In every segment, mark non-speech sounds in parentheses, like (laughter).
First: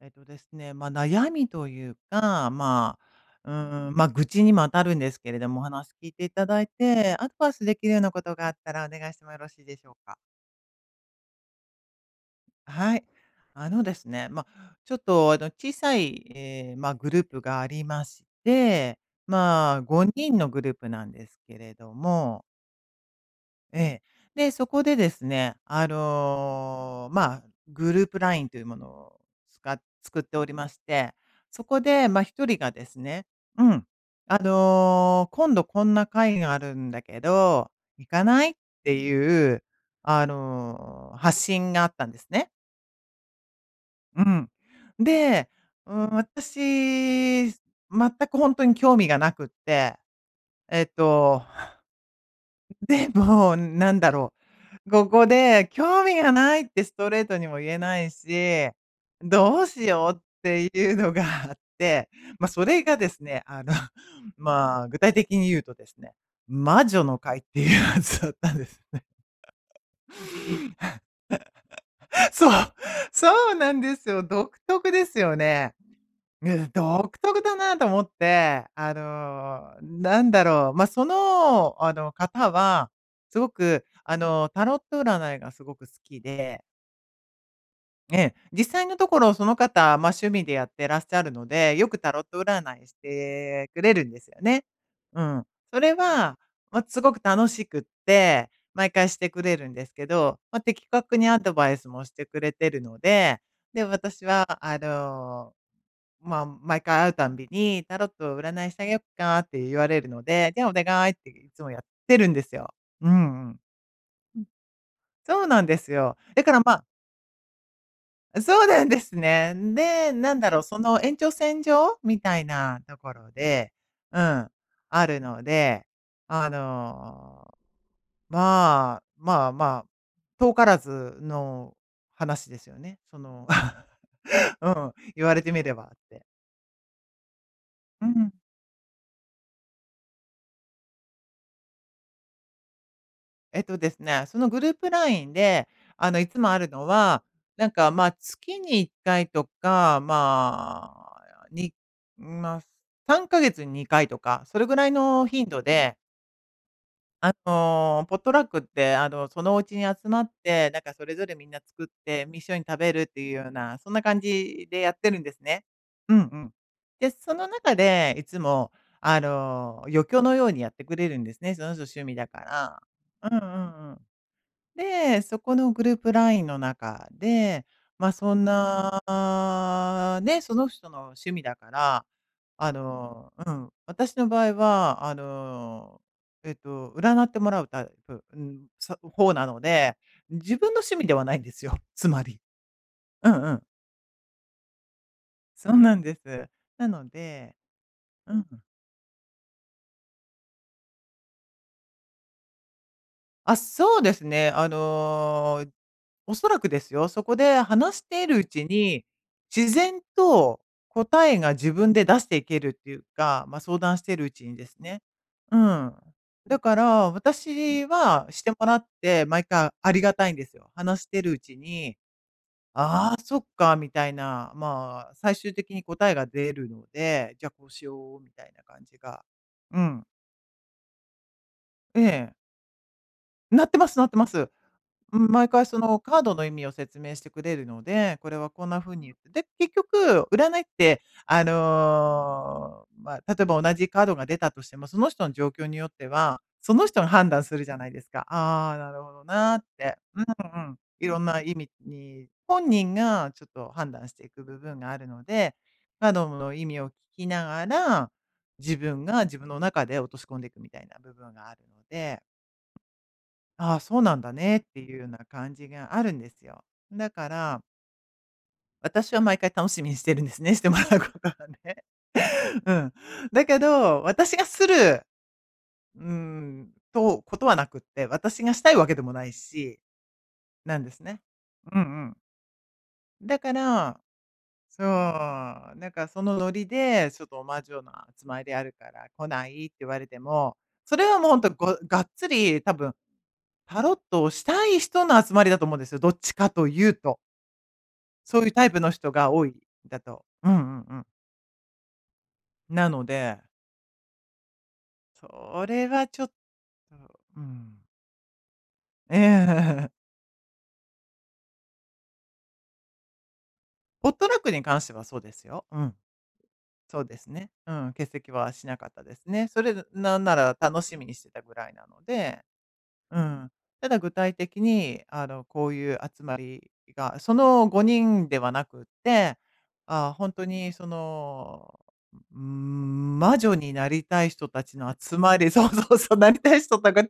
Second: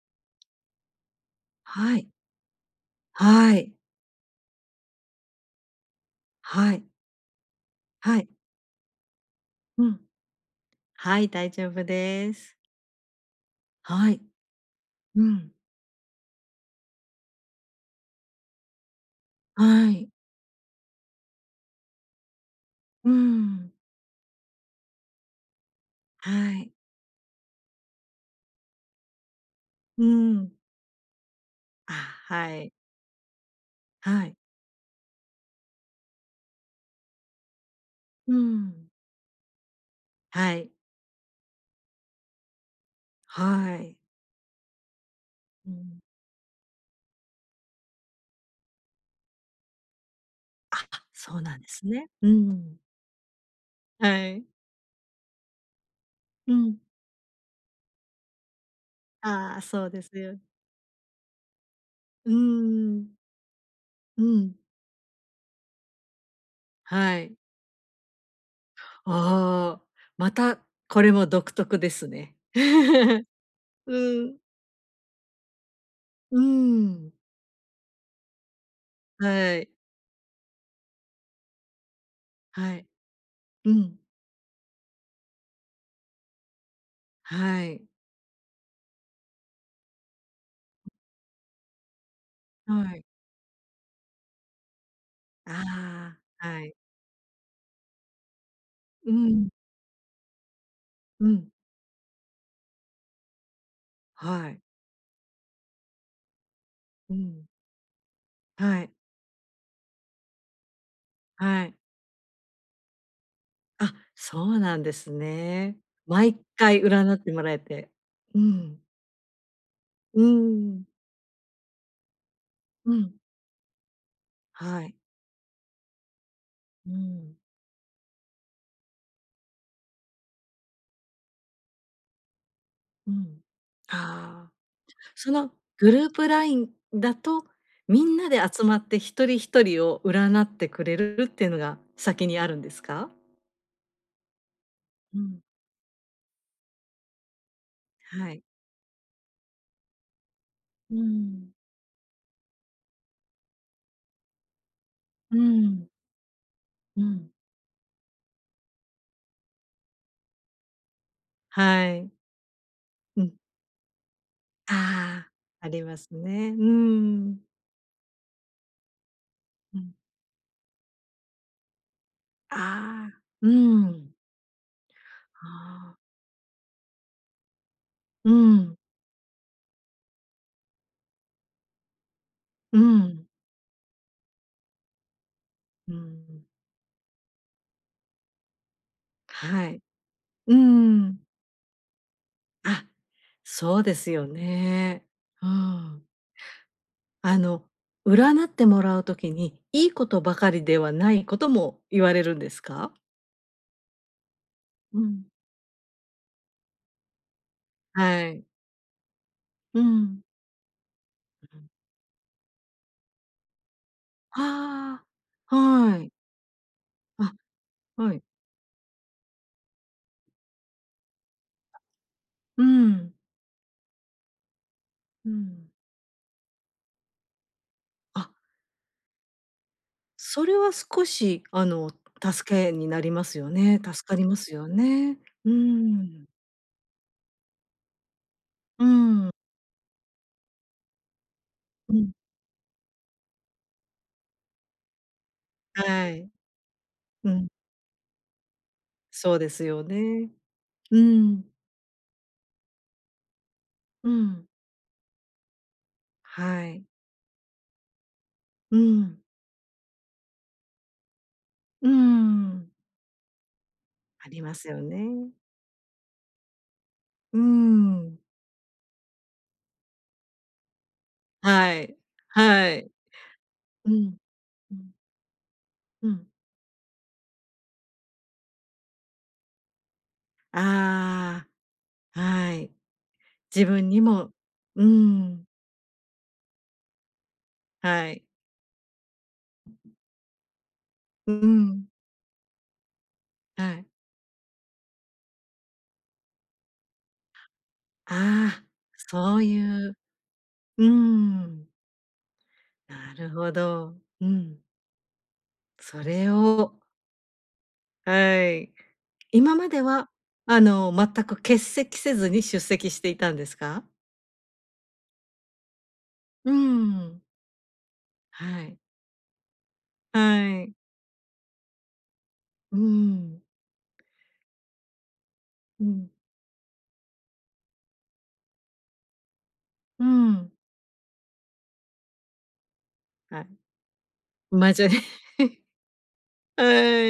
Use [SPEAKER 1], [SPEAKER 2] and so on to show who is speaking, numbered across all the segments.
[SPEAKER 1] えっとですね、ま、悩
[SPEAKER 2] はい。
[SPEAKER 1] みという
[SPEAKER 2] は
[SPEAKER 1] か、ま
[SPEAKER 2] い。
[SPEAKER 1] あ、うーん、ま、愚痴にも当たるんですけれども、お話聞い
[SPEAKER 2] はい。
[SPEAKER 1] ていただいて、アド
[SPEAKER 2] は
[SPEAKER 1] バイ
[SPEAKER 2] い。
[SPEAKER 1] スできるようなことがあったらお願いしてもよろしいでしょうか？
[SPEAKER 2] うん。はい、大丈夫です。
[SPEAKER 1] はい。あのです
[SPEAKER 2] はい。うん。
[SPEAKER 1] ね、ま、ちょっと、あの、小さい、え、ま、グループがありまし
[SPEAKER 2] は
[SPEAKER 1] て。
[SPEAKER 2] い。
[SPEAKER 1] まあ、5人のグループなんですけれども。
[SPEAKER 2] うーん。
[SPEAKER 1] ええ。で、そこでですね、あ
[SPEAKER 2] はい。
[SPEAKER 1] の、ま、グループ LINE というものを、
[SPEAKER 2] うー
[SPEAKER 1] つ
[SPEAKER 2] ん。
[SPEAKER 1] か作っておりまして。そこ
[SPEAKER 2] あ、はい。
[SPEAKER 1] で、ま、1人がですね
[SPEAKER 2] はい。
[SPEAKER 1] うん、あの、「今度こんな会があるんだけ
[SPEAKER 2] う
[SPEAKER 1] ど、行
[SPEAKER 2] ん。
[SPEAKER 1] かない？」っていう、
[SPEAKER 2] はい。
[SPEAKER 1] あの、発信があったんですね。
[SPEAKER 2] はい。
[SPEAKER 1] うん。
[SPEAKER 2] うん。
[SPEAKER 1] で、うーん、私、全くほんとに興味がなくって。
[SPEAKER 2] あ
[SPEAKER 1] えっ
[SPEAKER 2] あ、そう
[SPEAKER 1] と
[SPEAKER 2] なんですね。うん。
[SPEAKER 1] でも、
[SPEAKER 2] はい。
[SPEAKER 1] なんだろう、ここで、
[SPEAKER 2] う
[SPEAKER 1] 「興
[SPEAKER 2] ん。
[SPEAKER 1] 味がない」ってストレートにも言えないし、
[SPEAKER 2] あ
[SPEAKER 1] ど
[SPEAKER 2] あ、
[SPEAKER 1] う
[SPEAKER 2] そうですよ。
[SPEAKER 1] しようっていうのがあって。
[SPEAKER 2] うーん。
[SPEAKER 1] ま、それがですね、
[SPEAKER 2] う
[SPEAKER 1] あの、
[SPEAKER 2] ん。
[SPEAKER 1] (laughs) まあ、具体的に言うとですね、
[SPEAKER 2] はい。
[SPEAKER 1] 魔女の会っていうやつだったんですね。
[SPEAKER 2] ああ、また、これも独特です
[SPEAKER 1] (laughs)
[SPEAKER 2] ね。
[SPEAKER 1] そう、
[SPEAKER 2] (laughs) うん。
[SPEAKER 1] そうなんですよ。独特ですよね。
[SPEAKER 2] うーん。
[SPEAKER 1] うん、独特だなと思っ
[SPEAKER 2] は
[SPEAKER 1] て、あ
[SPEAKER 2] い。
[SPEAKER 1] の、なんだろう、ま、その、あの、方
[SPEAKER 2] はい。うん。
[SPEAKER 1] は、すごく、あの、タロット占いがすごく好きで。
[SPEAKER 2] はい。
[SPEAKER 1] ええ、実際のところ、その方、ま、趣味でやってらっしゃるので、よくタロッ
[SPEAKER 2] はい。
[SPEAKER 1] ト占いしてくれるんですよね。うん。
[SPEAKER 2] ああ、
[SPEAKER 1] それ
[SPEAKER 2] はい。
[SPEAKER 1] は、ま、すごく楽しくっ
[SPEAKER 2] う
[SPEAKER 1] て、
[SPEAKER 2] ーん。
[SPEAKER 1] 毎回してくれるんですけど。
[SPEAKER 2] う
[SPEAKER 1] ま、
[SPEAKER 2] ん。
[SPEAKER 1] 的確にアドバイスもしてくれてるので。で、
[SPEAKER 2] はい。
[SPEAKER 1] 私は、あの、
[SPEAKER 2] う
[SPEAKER 1] ま、
[SPEAKER 2] ん。
[SPEAKER 1] 毎回会うたんびに「タロッ
[SPEAKER 2] はい。
[SPEAKER 1] トを占いしてあげようか？」って言われるので、「じゃあ、お願
[SPEAKER 2] はい。
[SPEAKER 1] い」っていつもやってるんですよ。うんうん。
[SPEAKER 2] あ、
[SPEAKER 1] う
[SPEAKER 2] そ
[SPEAKER 1] ん、
[SPEAKER 2] うなんです
[SPEAKER 1] そうなんで
[SPEAKER 2] ね。
[SPEAKER 1] すよ。だから、ま
[SPEAKER 2] 毎回占ってもらえて。うん。
[SPEAKER 1] そうなんですね。んで、
[SPEAKER 2] うーん。
[SPEAKER 1] なんだろ、その延長線上
[SPEAKER 2] う
[SPEAKER 1] みたい
[SPEAKER 2] ん。
[SPEAKER 1] なところで、
[SPEAKER 2] は
[SPEAKER 1] う
[SPEAKER 2] い。
[SPEAKER 1] ん、あるので、
[SPEAKER 2] う
[SPEAKER 1] あ
[SPEAKER 2] ーん。
[SPEAKER 1] の、まあ、まあまあ、遠からずの話ですよね。
[SPEAKER 2] う
[SPEAKER 1] そ
[SPEAKER 2] ん。
[SPEAKER 1] の (chuckles)
[SPEAKER 2] ああ。
[SPEAKER 1] うん、言
[SPEAKER 2] そ
[SPEAKER 1] われて
[SPEAKER 2] の
[SPEAKER 1] みればって。
[SPEAKER 2] グループ LINE だ
[SPEAKER 1] う
[SPEAKER 2] と、
[SPEAKER 1] ん。
[SPEAKER 2] みんなで集まって一人一人を占ってくれるっていうのが先にあるんですか？
[SPEAKER 1] えっとですね、そ
[SPEAKER 2] う
[SPEAKER 1] のグル
[SPEAKER 2] ん。
[SPEAKER 1] ープ LINE で、あの、いつもあるのは、
[SPEAKER 2] は
[SPEAKER 1] な
[SPEAKER 2] い。
[SPEAKER 1] んか、ま、月に1回とか、
[SPEAKER 2] うーん。
[SPEAKER 1] まあ、にま、3か月に2回とか、そ
[SPEAKER 2] うー
[SPEAKER 1] れぐらい
[SPEAKER 2] ん。
[SPEAKER 1] の頻度で
[SPEAKER 2] うん。
[SPEAKER 1] あの、ポットラックって、あの、そのお家に集まって、なん
[SPEAKER 2] は
[SPEAKER 1] かそれぞれ
[SPEAKER 2] い。
[SPEAKER 1] みんな作って、み一
[SPEAKER 2] う
[SPEAKER 1] 緒に
[SPEAKER 2] ん。
[SPEAKER 1] 食べるっていうような、そんな感じ
[SPEAKER 2] あ
[SPEAKER 1] でやってるんで
[SPEAKER 2] あ、
[SPEAKER 1] すね。
[SPEAKER 2] あります
[SPEAKER 1] うんう
[SPEAKER 2] ね。
[SPEAKER 1] ん。
[SPEAKER 2] うーん。
[SPEAKER 1] で、その中でいつも、
[SPEAKER 2] う
[SPEAKER 1] あ
[SPEAKER 2] ん。
[SPEAKER 1] の、余興のようにやってくれるんですね、その人趣味だから。
[SPEAKER 2] ああ、
[SPEAKER 1] うん
[SPEAKER 2] うーん。
[SPEAKER 1] うんうん。で、
[SPEAKER 2] ああ。
[SPEAKER 1] そこのグループ LINE の中
[SPEAKER 2] う
[SPEAKER 1] で、
[SPEAKER 2] ーん。
[SPEAKER 1] ま、そんなね、その人の趣味だから、
[SPEAKER 2] うーん。
[SPEAKER 1] あの、うん、私の場合は、あ
[SPEAKER 2] うーん。
[SPEAKER 1] の、えっと、占ってもらうタイプうん、そほうなの
[SPEAKER 2] はい。
[SPEAKER 1] で、
[SPEAKER 2] うーん。
[SPEAKER 1] 自分の趣味ではないんですよ、つまり。うんうん。
[SPEAKER 2] あ、そうですよね。うーん。
[SPEAKER 1] そうなんです。なの
[SPEAKER 2] あ
[SPEAKER 1] でうん。
[SPEAKER 2] の、占ってもらう時に、良いことばかりではないことも言われるんですか？
[SPEAKER 1] あ、そうです
[SPEAKER 2] う
[SPEAKER 1] ね。
[SPEAKER 2] ん。
[SPEAKER 1] あの、おそらくですよ、そこで
[SPEAKER 2] はい。
[SPEAKER 1] 話しているうちに、
[SPEAKER 2] うーん。
[SPEAKER 1] 自然と
[SPEAKER 2] うん。
[SPEAKER 1] 答えが自分で出していけるっていうか、ま、相談してるう
[SPEAKER 2] ああ、
[SPEAKER 1] ちにですね。
[SPEAKER 2] はい。
[SPEAKER 1] うん。だから、
[SPEAKER 2] あ、はい。
[SPEAKER 1] 私はしてもらって、毎回ありがたいんですよ。話してるうち
[SPEAKER 2] うん。
[SPEAKER 1] に、「ああ、そっか」みたいな、
[SPEAKER 2] うん。
[SPEAKER 1] ま、最終的に答えが出るので、じゃあ、
[SPEAKER 2] あ
[SPEAKER 1] こうしよう、みたいな感じがうん。
[SPEAKER 2] それは少
[SPEAKER 1] え
[SPEAKER 2] し、
[SPEAKER 1] え。
[SPEAKER 2] あの、助けになりますよ
[SPEAKER 1] なって
[SPEAKER 2] ね、
[SPEAKER 1] ますな
[SPEAKER 2] 助
[SPEAKER 1] っ
[SPEAKER 2] か
[SPEAKER 1] て
[SPEAKER 2] り
[SPEAKER 1] ま
[SPEAKER 2] ま
[SPEAKER 1] す。
[SPEAKER 2] すよね。
[SPEAKER 1] うん、
[SPEAKER 2] う
[SPEAKER 1] 毎
[SPEAKER 2] ーん。
[SPEAKER 1] 回そのカードの意味を説明してくれるの
[SPEAKER 2] う
[SPEAKER 1] で、これは
[SPEAKER 2] ーん。
[SPEAKER 1] こんなふうに言ってで、結局、占いって、
[SPEAKER 2] うん。
[SPEAKER 1] あの、まあ、例えば同じカードが出たとしても、その人の状況によっ
[SPEAKER 2] は
[SPEAKER 1] て
[SPEAKER 2] い。うん。
[SPEAKER 1] は、その人が判断するじゃないですか、「あああ、なるほど
[SPEAKER 2] そうで
[SPEAKER 1] な」っ
[SPEAKER 2] すよね。
[SPEAKER 1] て。うんうん。
[SPEAKER 2] うーん。
[SPEAKER 1] いろんな意味に、本人が
[SPEAKER 2] う
[SPEAKER 1] ちょっと
[SPEAKER 2] ん。
[SPEAKER 1] 判断していく部分があるの
[SPEAKER 2] は
[SPEAKER 1] で、カー
[SPEAKER 2] い。
[SPEAKER 1] ドの意味を聞きなが
[SPEAKER 2] う
[SPEAKER 1] ら、
[SPEAKER 2] ん。
[SPEAKER 1] 自分が自分の中で落とし込んでいくみたいな部分があるので
[SPEAKER 2] うーん。
[SPEAKER 1] 「あ、そうなん
[SPEAKER 2] あ
[SPEAKER 1] だ
[SPEAKER 2] りま
[SPEAKER 1] ね。」っ
[SPEAKER 2] すよね。
[SPEAKER 1] ていうような感じがあるんですよ。だから
[SPEAKER 2] うーん。
[SPEAKER 1] 私は毎回楽しみにしてるんですね、してもらうことは
[SPEAKER 2] は
[SPEAKER 1] ね。
[SPEAKER 2] い。は
[SPEAKER 1] う
[SPEAKER 2] い。
[SPEAKER 1] ん。だけ
[SPEAKER 2] うん。う
[SPEAKER 1] ど、
[SPEAKER 2] ん。
[SPEAKER 1] 私がする、
[SPEAKER 2] うん。
[SPEAKER 1] うーんと、ことはなくって、私がしたいわけでもないしなんですね。うんうん。
[SPEAKER 2] ああ、はい。
[SPEAKER 1] だか
[SPEAKER 2] 自分
[SPEAKER 1] ら
[SPEAKER 2] にもうーん。
[SPEAKER 1] そう、なんか、そのノリで
[SPEAKER 2] は
[SPEAKER 1] 「ちょっと
[SPEAKER 2] い。
[SPEAKER 1] 魔女の集まりあるから来ない？」って言われても、
[SPEAKER 2] うう
[SPEAKER 1] それは
[SPEAKER 2] ん。
[SPEAKER 1] もうほんと、ごがっつり、多
[SPEAKER 2] は
[SPEAKER 1] 分、
[SPEAKER 2] い。
[SPEAKER 1] タロットをしたい人の集まりだと思うんですよ、どっちかというと。そういう
[SPEAKER 2] あ
[SPEAKER 1] タ
[SPEAKER 2] あ、
[SPEAKER 1] イプの人が
[SPEAKER 2] そう
[SPEAKER 1] 多い
[SPEAKER 2] いう
[SPEAKER 1] だと。うんうんうん。
[SPEAKER 2] うーん。
[SPEAKER 1] なので
[SPEAKER 2] なるほど。うん。
[SPEAKER 1] それ
[SPEAKER 2] そ
[SPEAKER 1] は
[SPEAKER 2] れを
[SPEAKER 1] ちょっとうん。
[SPEAKER 2] はい。
[SPEAKER 1] ええ。(laughs)
[SPEAKER 2] 今までは、あの、全く欠席せずに出席していたんですか？
[SPEAKER 1] ポットラックに関してはそうですよ。うん。
[SPEAKER 2] うーん。
[SPEAKER 1] そうですね、うん、
[SPEAKER 2] は
[SPEAKER 1] 欠
[SPEAKER 2] い。
[SPEAKER 1] 席はしなかったです
[SPEAKER 2] は
[SPEAKER 1] ね。それず
[SPEAKER 2] い。
[SPEAKER 1] なんなら、楽しみにしてたぐらいなので。
[SPEAKER 2] うーん。
[SPEAKER 1] うん。ただ具体的に、
[SPEAKER 2] う
[SPEAKER 1] あ
[SPEAKER 2] ん。
[SPEAKER 1] の、こういう集まりがその5人ではなくっ
[SPEAKER 2] う
[SPEAKER 1] て、
[SPEAKER 2] ーん。
[SPEAKER 1] あ、ほんとに、その、うーん、魔
[SPEAKER 2] あ、
[SPEAKER 1] 女になりたい人た
[SPEAKER 2] 魔
[SPEAKER 1] ち
[SPEAKER 2] 女
[SPEAKER 1] の
[SPEAKER 2] で (laughs)
[SPEAKER 1] 集まりそうそうそう、なりたい
[SPEAKER 2] はい。
[SPEAKER 1] 人たか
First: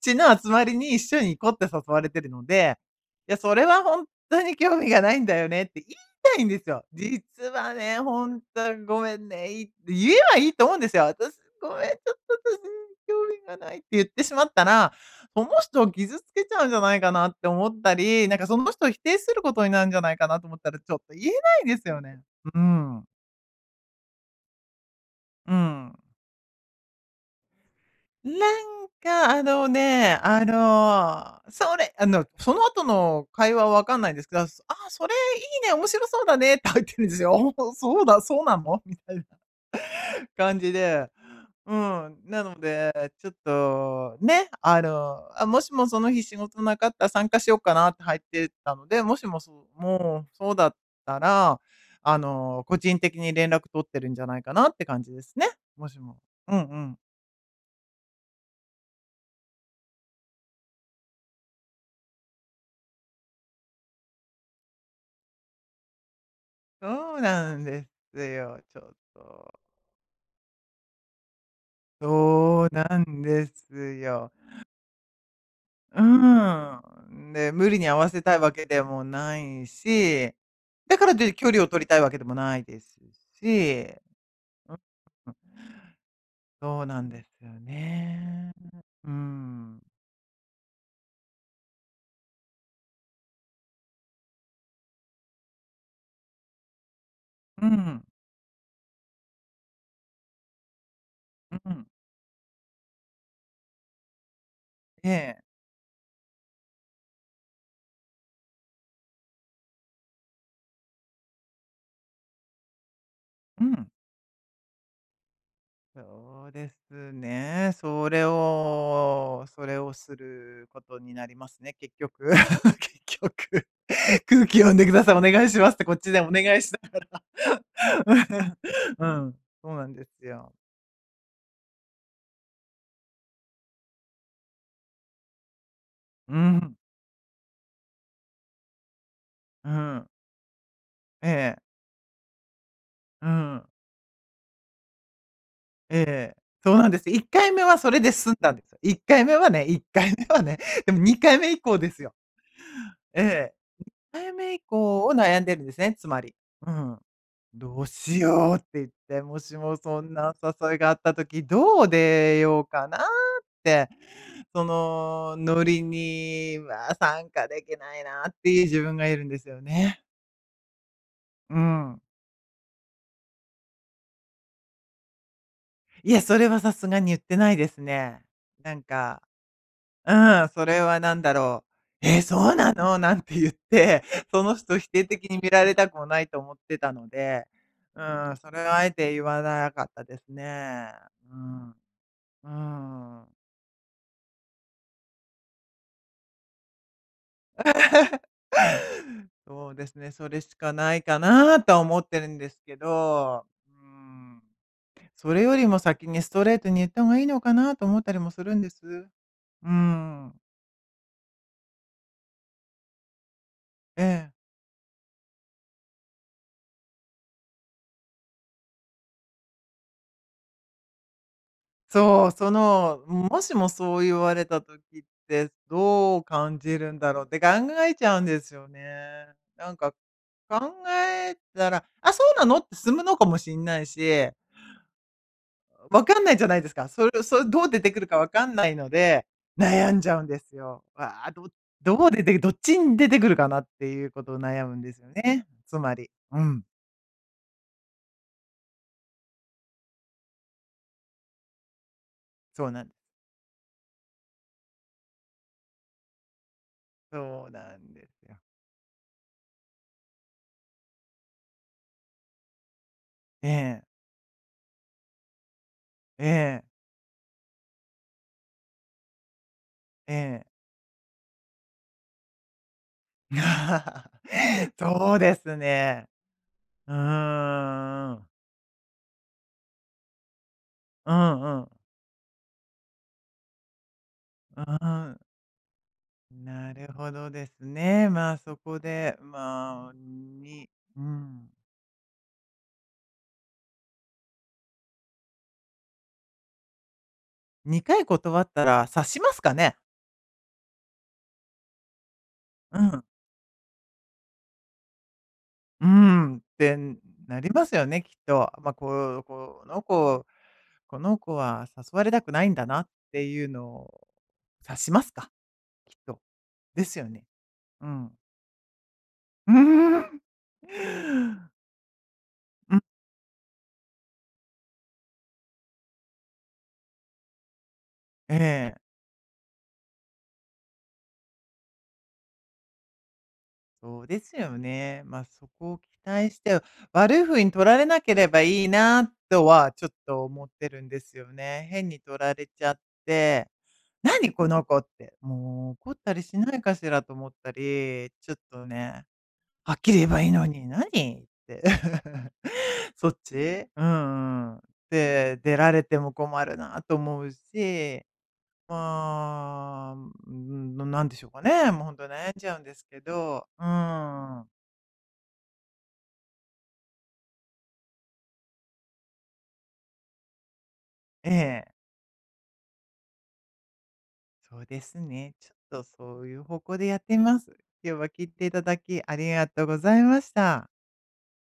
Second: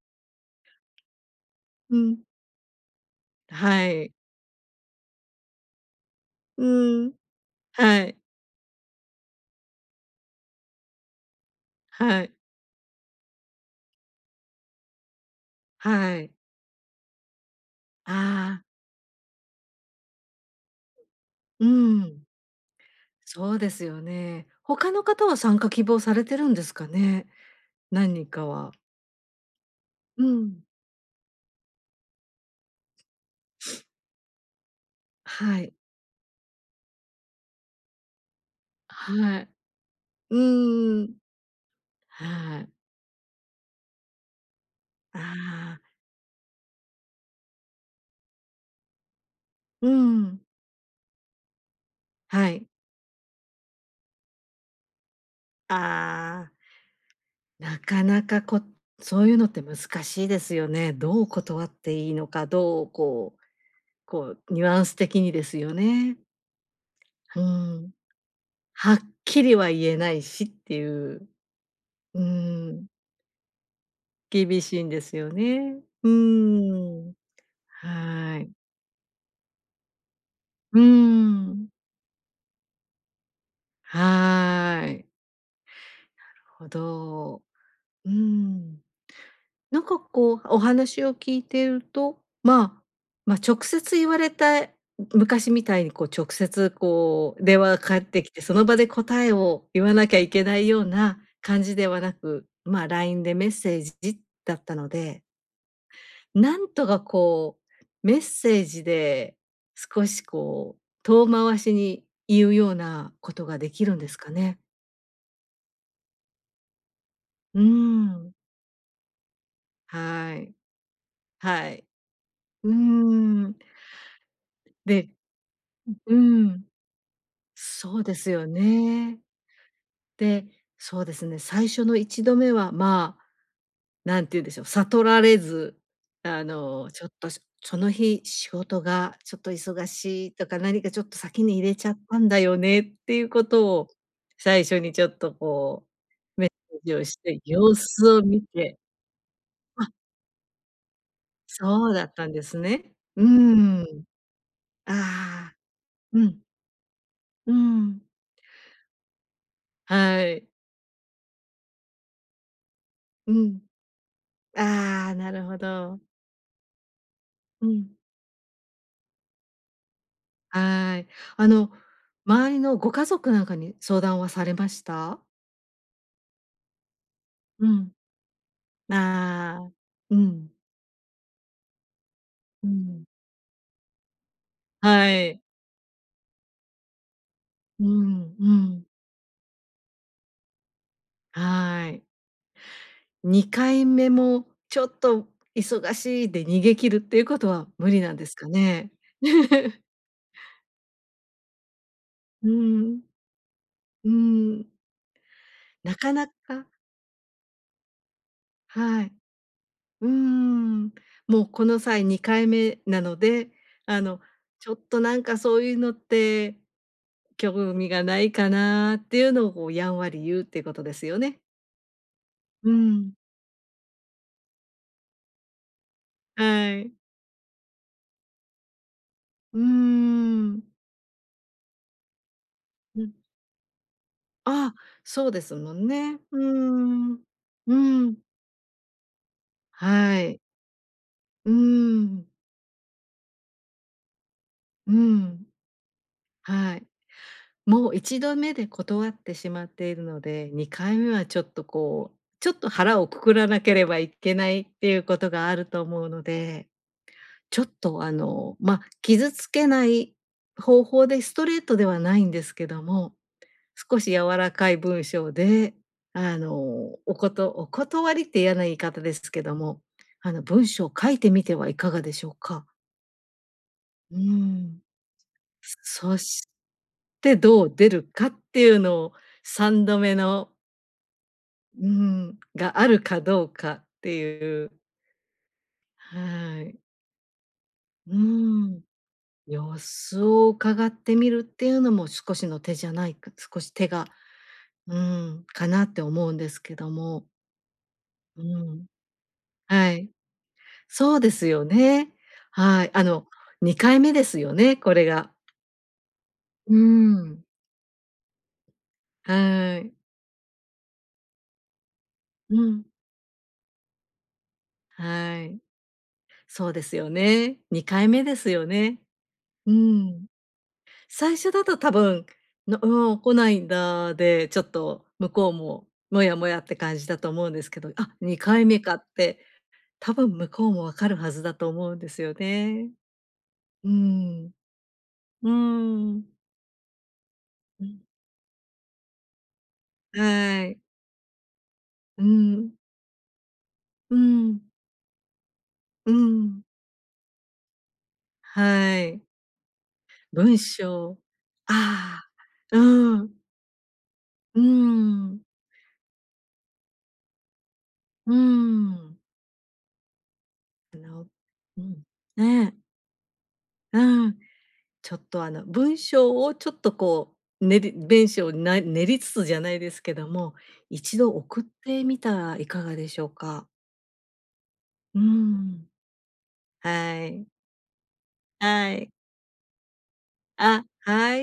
[SPEAKER 1] ちの集まりに一
[SPEAKER 2] う
[SPEAKER 1] 緒に行
[SPEAKER 2] ん。
[SPEAKER 1] こうって誘われてるので、
[SPEAKER 2] は
[SPEAKER 1] 「いや、
[SPEAKER 2] い。
[SPEAKER 1] それはほんっとに興味がないんだよね。」って言いたいんで
[SPEAKER 2] う
[SPEAKER 1] すよ。
[SPEAKER 2] ーん。はい。
[SPEAKER 1] 「実はね、ほんと、ごめんね」いって言えばいいと思うんですよ。「私、
[SPEAKER 2] はい。
[SPEAKER 1] ごめん、ちょっと、ちょうーん、興味がない」って言ってしまったら、その
[SPEAKER 2] はい。
[SPEAKER 1] 人を傷つけちゃうんじゃないかな
[SPEAKER 2] あ
[SPEAKER 1] って思っ
[SPEAKER 2] あ。
[SPEAKER 1] たり、なんか、その人を否定することになるんじゃないかなと思ったら、ちょっ
[SPEAKER 2] うーん。
[SPEAKER 1] と言えないですよね、ううーん。
[SPEAKER 2] そうですよね。
[SPEAKER 1] うー
[SPEAKER 2] 他の方
[SPEAKER 1] ん。
[SPEAKER 2] は参加希望されてるんですかね。何人かは。
[SPEAKER 1] なんか、あ
[SPEAKER 2] う
[SPEAKER 1] の
[SPEAKER 2] ん。
[SPEAKER 1] ね、あの、それあの、その後
[SPEAKER 2] (sniffs)
[SPEAKER 1] の会話は分かんないんですが、「ああ、
[SPEAKER 2] はい。
[SPEAKER 1] それいいね。面白そうだね」って入ってるんですよ。ああ、そうそうだそうなの？みたいな
[SPEAKER 2] はい。う
[SPEAKER 1] 感じ
[SPEAKER 2] ーん、うん。は
[SPEAKER 1] で。
[SPEAKER 2] い。
[SPEAKER 1] うん、なので、ちょっとね、あ
[SPEAKER 2] ああ。
[SPEAKER 1] の、「あ、もしもその日仕事なかったら参加しようかな」って入ってったので、
[SPEAKER 2] うー
[SPEAKER 1] もしもそ
[SPEAKER 2] ん。
[SPEAKER 1] うもう、そうだったら、
[SPEAKER 2] はい。
[SPEAKER 1] あの、個人的に連絡取ってるんじゃないかなって感じですね。
[SPEAKER 2] ああ。
[SPEAKER 1] もしもうんうん。
[SPEAKER 2] なかなかこそういうのって難しいですよね。どう断っていいのか、どう、こうこう、ニュアンス的にですよね。
[SPEAKER 1] そう
[SPEAKER 2] うー
[SPEAKER 1] なんで
[SPEAKER 2] ん。
[SPEAKER 1] すよ、ちょっと。
[SPEAKER 2] はっきりは言えないし、っていう。うーん。
[SPEAKER 1] そうなんですよ。
[SPEAKER 2] 厳しいんですよね。
[SPEAKER 1] う
[SPEAKER 2] う
[SPEAKER 1] ー
[SPEAKER 2] ーん。
[SPEAKER 1] ん。で、無理
[SPEAKER 2] はい。
[SPEAKER 1] に合わせたいわけでもないし、
[SPEAKER 2] うーん。
[SPEAKER 1] だからと言って距離を取りたいわけでもないですし、うん。
[SPEAKER 2] はい。
[SPEAKER 1] うん。
[SPEAKER 2] なるほ
[SPEAKER 1] そうなんで
[SPEAKER 2] ど。
[SPEAKER 1] すよ
[SPEAKER 2] う
[SPEAKER 1] ね。
[SPEAKER 2] ん。
[SPEAKER 1] うーん。
[SPEAKER 2] なんか、こう、お話を聞いていると、まあ、ま、直接言われた昔みたいに、こう、直接、
[SPEAKER 1] うん。
[SPEAKER 2] こう、電話がかかってきて、その場で答えを言わなきゃいけないよ
[SPEAKER 1] う
[SPEAKER 2] うな
[SPEAKER 1] ん。
[SPEAKER 2] 感じではなく、ま、LINE でメッセージジ
[SPEAKER 1] え
[SPEAKER 2] だったので
[SPEAKER 1] え。
[SPEAKER 2] なんとか、こう、メッセージで、少し、こう、遠回しに言うよう
[SPEAKER 1] う
[SPEAKER 2] な
[SPEAKER 1] ん。
[SPEAKER 2] ことができるんですかね。
[SPEAKER 1] そうです
[SPEAKER 2] うーん。
[SPEAKER 1] ね。それをそれをす
[SPEAKER 2] はい。
[SPEAKER 1] ることになります
[SPEAKER 2] は
[SPEAKER 1] ね、
[SPEAKER 2] い。
[SPEAKER 1] 結局。
[SPEAKER 2] うーん。
[SPEAKER 1] (laughs) 結局。「空気読んでくだ
[SPEAKER 2] で
[SPEAKER 1] さい。お願いします」ってこっち
[SPEAKER 2] うう
[SPEAKER 1] でお願い
[SPEAKER 2] ん。
[SPEAKER 1] しなが
[SPEAKER 2] そうですよ
[SPEAKER 1] ら。(laughs) う
[SPEAKER 2] ね。
[SPEAKER 1] ん。うん、そうなんですよ。
[SPEAKER 2] で、そうですね。最初の1度目は、まあ、なんていうんでしょう、悟られ
[SPEAKER 1] うー
[SPEAKER 2] ず、
[SPEAKER 1] ん。
[SPEAKER 2] あの、ちょっと「そその日仕事
[SPEAKER 1] う
[SPEAKER 2] が
[SPEAKER 1] ー
[SPEAKER 2] ちょ
[SPEAKER 1] ん。
[SPEAKER 2] っと忙しい」と
[SPEAKER 1] え
[SPEAKER 2] か、何
[SPEAKER 1] え。
[SPEAKER 2] か「ちょっと先に入れちゃったんだ
[SPEAKER 1] うー
[SPEAKER 2] よね」っ
[SPEAKER 1] ん。
[SPEAKER 2] ていうことを、最初にちょっと、こ
[SPEAKER 1] ええ、
[SPEAKER 2] う、メッ
[SPEAKER 1] そ
[SPEAKER 2] セ
[SPEAKER 1] う
[SPEAKER 2] ー
[SPEAKER 1] なん
[SPEAKER 2] ジ
[SPEAKER 1] で
[SPEAKER 2] を
[SPEAKER 1] すよ。
[SPEAKER 2] し
[SPEAKER 1] いっ
[SPEAKER 2] て
[SPEAKER 1] かいめ
[SPEAKER 2] 様
[SPEAKER 1] はそれ
[SPEAKER 2] 子を見て。
[SPEAKER 1] で済んだんですよ。いっ
[SPEAKER 2] あ
[SPEAKER 1] かいめはね、1回目はね。でも2回目以降ですよ。
[SPEAKER 2] そうだったんですね。
[SPEAKER 1] え
[SPEAKER 2] うー
[SPEAKER 1] え。
[SPEAKER 2] ん。
[SPEAKER 1] 2回目以降を悩ん
[SPEAKER 2] ああ、う
[SPEAKER 1] で
[SPEAKER 2] ん。
[SPEAKER 1] るんですね、つまり。う
[SPEAKER 2] う
[SPEAKER 1] ん。
[SPEAKER 2] ーん。
[SPEAKER 1] どうしようって言っ
[SPEAKER 2] は
[SPEAKER 1] て。もしも
[SPEAKER 2] い。
[SPEAKER 1] そんな誘いがあった時、どう出ようかなっ
[SPEAKER 2] うん。
[SPEAKER 1] て。そ
[SPEAKER 2] ああ、なるほど。
[SPEAKER 1] のノリには
[SPEAKER 2] うん。
[SPEAKER 1] 参加できないなっていう自分がいるんですよね。うー
[SPEAKER 2] はい。
[SPEAKER 1] ん。
[SPEAKER 2] あの、周りのご家族なんかに相談はされました？
[SPEAKER 1] いや、それはさすがに言ってない
[SPEAKER 2] う
[SPEAKER 1] です
[SPEAKER 2] ん。
[SPEAKER 1] ね。なんか
[SPEAKER 2] まあ、うん。
[SPEAKER 1] うん、それは何だろ
[SPEAKER 2] う
[SPEAKER 1] う、「え！
[SPEAKER 2] ん。
[SPEAKER 1] そうなの？」なんて言って、
[SPEAKER 2] は
[SPEAKER 1] その
[SPEAKER 2] い。
[SPEAKER 1] 人否定的に見られたくもないと思ってたので。
[SPEAKER 2] うーん
[SPEAKER 1] う
[SPEAKER 2] うーん。
[SPEAKER 1] ーん、それはあえて言わなかったです
[SPEAKER 2] は
[SPEAKER 1] ね。う
[SPEAKER 2] い。
[SPEAKER 1] ーん。うーん。
[SPEAKER 2] 2回目も「ちょっと忙しい」で逃げ切るっていうことは無理なんですかね。(laughs)
[SPEAKER 1] (laughs) そうですね、それしかないかなとは思ってるん
[SPEAKER 2] うー
[SPEAKER 1] ですけ
[SPEAKER 2] ん。う
[SPEAKER 1] ど。うー
[SPEAKER 2] ーん。
[SPEAKER 1] ん。それよりも
[SPEAKER 2] なかなか
[SPEAKER 1] 先にストレートに言った方がいいのかなと思ったりもするんです。
[SPEAKER 2] は
[SPEAKER 1] う
[SPEAKER 2] い。
[SPEAKER 1] ーん。
[SPEAKER 2] うーん。もう、この際2回目なの
[SPEAKER 1] え
[SPEAKER 2] で、
[SPEAKER 1] え。
[SPEAKER 2] 「あの、ちょっと、なんか、そういうのって興味がないかな」っていうのを、こう、やんわり言うっていうことですよね。う
[SPEAKER 1] そう、
[SPEAKER 2] ーん。
[SPEAKER 1] その、もしもそう言われた時って、
[SPEAKER 2] は
[SPEAKER 1] どう
[SPEAKER 2] い。
[SPEAKER 1] 感じるんだろうって考えちゃうんですよね。
[SPEAKER 2] うー
[SPEAKER 1] なんか、
[SPEAKER 2] ん。
[SPEAKER 1] 考えたら、「あ、そ
[SPEAKER 2] う
[SPEAKER 1] うな
[SPEAKER 2] ん。
[SPEAKER 1] の？」って済むのかもしんないし。
[SPEAKER 2] あ、そうですもん
[SPEAKER 1] あ、分か
[SPEAKER 2] ね。
[SPEAKER 1] んない
[SPEAKER 2] うー
[SPEAKER 1] じゃないですか。そ
[SPEAKER 2] ん。うーん。
[SPEAKER 1] れそれどう出てくるか分かんないので、
[SPEAKER 2] はい。
[SPEAKER 1] 悩んじゃうんですよ。わあ、ど
[SPEAKER 2] うーん。
[SPEAKER 1] どう出てどっちに出てくるかなっていうことを悩むん
[SPEAKER 2] う
[SPEAKER 1] で
[SPEAKER 2] ー
[SPEAKER 1] すよ
[SPEAKER 2] ん。
[SPEAKER 1] ね、つまり。うん。
[SPEAKER 2] はい。もう、1度目で断ってしまっているので、2回目はちょっと、
[SPEAKER 1] そ
[SPEAKER 2] こう、
[SPEAKER 1] うなん
[SPEAKER 2] ちょっと腹をくくらなければいけないっていうことがあると思うので、
[SPEAKER 1] そう
[SPEAKER 2] ちょっ
[SPEAKER 1] なんですよ。
[SPEAKER 2] と、あの、ま、傷つけない方法でストレートではないんですけ
[SPEAKER 1] え
[SPEAKER 2] ど
[SPEAKER 1] え。
[SPEAKER 2] も、少し柔らかい文章
[SPEAKER 1] え
[SPEAKER 2] で、
[SPEAKER 1] え。
[SPEAKER 2] あの、おことお断りって嫌な言い方ですけ
[SPEAKER 1] え
[SPEAKER 2] ど
[SPEAKER 1] え。
[SPEAKER 2] も、あの、文章を書いてみてはいかがでしょうか。
[SPEAKER 1] いや、
[SPEAKER 2] うー
[SPEAKER 1] (laughs)
[SPEAKER 2] ん。
[SPEAKER 1] そうですね。
[SPEAKER 2] そそし
[SPEAKER 1] う
[SPEAKER 2] て
[SPEAKER 1] ーん。
[SPEAKER 2] どう出るかっていうのを、3度目の
[SPEAKER 1] うんうん。
[SPEAKER 2] うーん、があるかどうかっていう。
[SPEAKER 1] うーん。
[SPEAKER 2] はい。
[SPEAKER 1] なるほどですね。
[SPEAKER 2] うー
[SPEAKER 1] まあ、そこ
[SPEAKER 2] ん、
[SPEAKER 1] で、
[SPEAKER 2] 様
[SPEAKER 1] まあ、
[SPEAKER 2] 子を
[SPEAKER 1] にうん。
[SPEAKER 2] 伺ってみるっていうのも少しの手じゃないか少し手がうーん、かなって思うんですけども。
[SPEAKER 1] 2回断
[SPEAKER 2] う
[SPEAKER 1] ったら
[SPEAKER 2] ん。
[SPEAKER 1] 察しますかね？
[SPEAKER 2] はい。そうですよ
[SPEAKER 1] う
[SPEAKER 2] ね。
[SPEAKER 1] ん。
[SPEAKER 2] はい、あの、2回目ですよね、これが。
[SPEAKER 1] うーん、っ
[SPEAKER 2] うーん。
[SPEAKER 1] てなりますよね、きっと。
[SPEAKER 2] は
[SPEAKER 1] ま、こ
[SPEAKER 2] い。
[SPEAKER 1] この子この子は誘
[SPEAKER 2] う
[SPEAKER 1] われ
[SPEAKER 2] ん。
[SPEAKER 1] たくないんだなっていうのを察しますか、
[SPEAKER 2] はい。
[SPEAKER 1] きっと。
[SPEAKER 2] そうで
[SPEAKER 1] で
[SPEAKER 2] す
[SPEAKER 1] すよ
[SPEAKER 2] よ
[SPEAKER 1] ね。うん。
[SPEAKER 2] ね、2回目ですよね。
[SPEAKER 1] (chuckles)
[SPEAKER 2] うーん。最初だと多
[SPEAKER 1] う。
[SPEAKER 2] 分、の「おお、来ないんだ」で、ちょっと向こうもモヤモヤって感じだと思うんで
[SPEAKER 1] え
[SPEAKER 2] すけど、
[SPEAKER 1] え。
[SPEAKER 2] 「あ、2回目か」って多分向こうも分かるはずだと思うんですよね。うー
[SPEAKER 1] そうです
[SPEAKER 2] ん。
[SPEAKER 1] よね。ま、そ
[SPEAKER 2] うーん。
[SPEAKER 1] こを期待して
[SPEAKER 2] う
[SPEAKER 1] 悪い
[SPEAKER 2] ん。
[SPEAKER 1] ふうに取られなければいいなとは、ちょっ
[SPEAKER 2] はい。
[SPEAKER 1] と思ってるんですよ
[SPEAKER 2] うー
[SPEAKER 1] ね。変に
[SPEAKER 2] ん。
[SPEAKER 1] 取られちゃっ
[SPEAKER 2] うー
[SPEAKER 1] て、
[SPEAKER 2] ん。
[SPEAKER 1] 「何この子！」って、
[SPEAKER 2] うー
[SPEAKER 1] もう
[SPEAKER 2] ん。
[SPEAKER 1] 怒ったりしないかしらと思ったり、ちょっ
[SPEAKER 2] はい。
[SPEAKER 1] とね、「はっきり言えばいいの
[SPEAKER 2] 文
[SPEAKER 1] に、
[SPEAKER 2] 章
[SPEAKER 1] 何」って。
[SPEAKER 2] ああ、
[SPEAKER 1] (laughs)
[SPEAKER 2] うーん。
[SPEAKER 1] そっち？うんう
[SPEAKER 2] う
[SPEAKER 1] ん。
[SPEAKER 2] ーん。
[SPEAKER 1] で、出られても困るなと思うし。
[SPEAKER 2] うーん。
[SPEAKER 1] まあ、うーん、な
[SPEAKER 2] あ
[SPEAKER 1] 何でし
[SPEAKER 2] の
[SPEAKER 1] ょうかね、
[SPEAKER 2] う
[SPEAKER 1] もう
[SPEAKER 2] ん、
[SPEAKER 1] ほん
[SPEAKER 2] ね。
[SPEAKER 1] と悩んじゃうんですけど。うーん。
[SPEAKER 2] うん、ちょっと、あの、文章をちょっと、こう、練り文章をな練りつつじゃないですけども、
[SPEAKER 1] ええ。
[SPEAKER 2] 一度送ってみたらいかがでしょうか？
[SPEAKER 1] そうです
[SPEAKER 2] うー
[SPEAKER 1] ね。ちょっと、
[SPEAKER 2] ん。
[SPEAKER 1] そういう方向
[SPEAKER 2] はい。
[SPEAKER 1] でやってみます。今日は聞い
[SPEAKER 2] はい。
[SPEAKER 1] ていただきありがとうございました。
[SPEAKER 2] あ、はい。ありがとう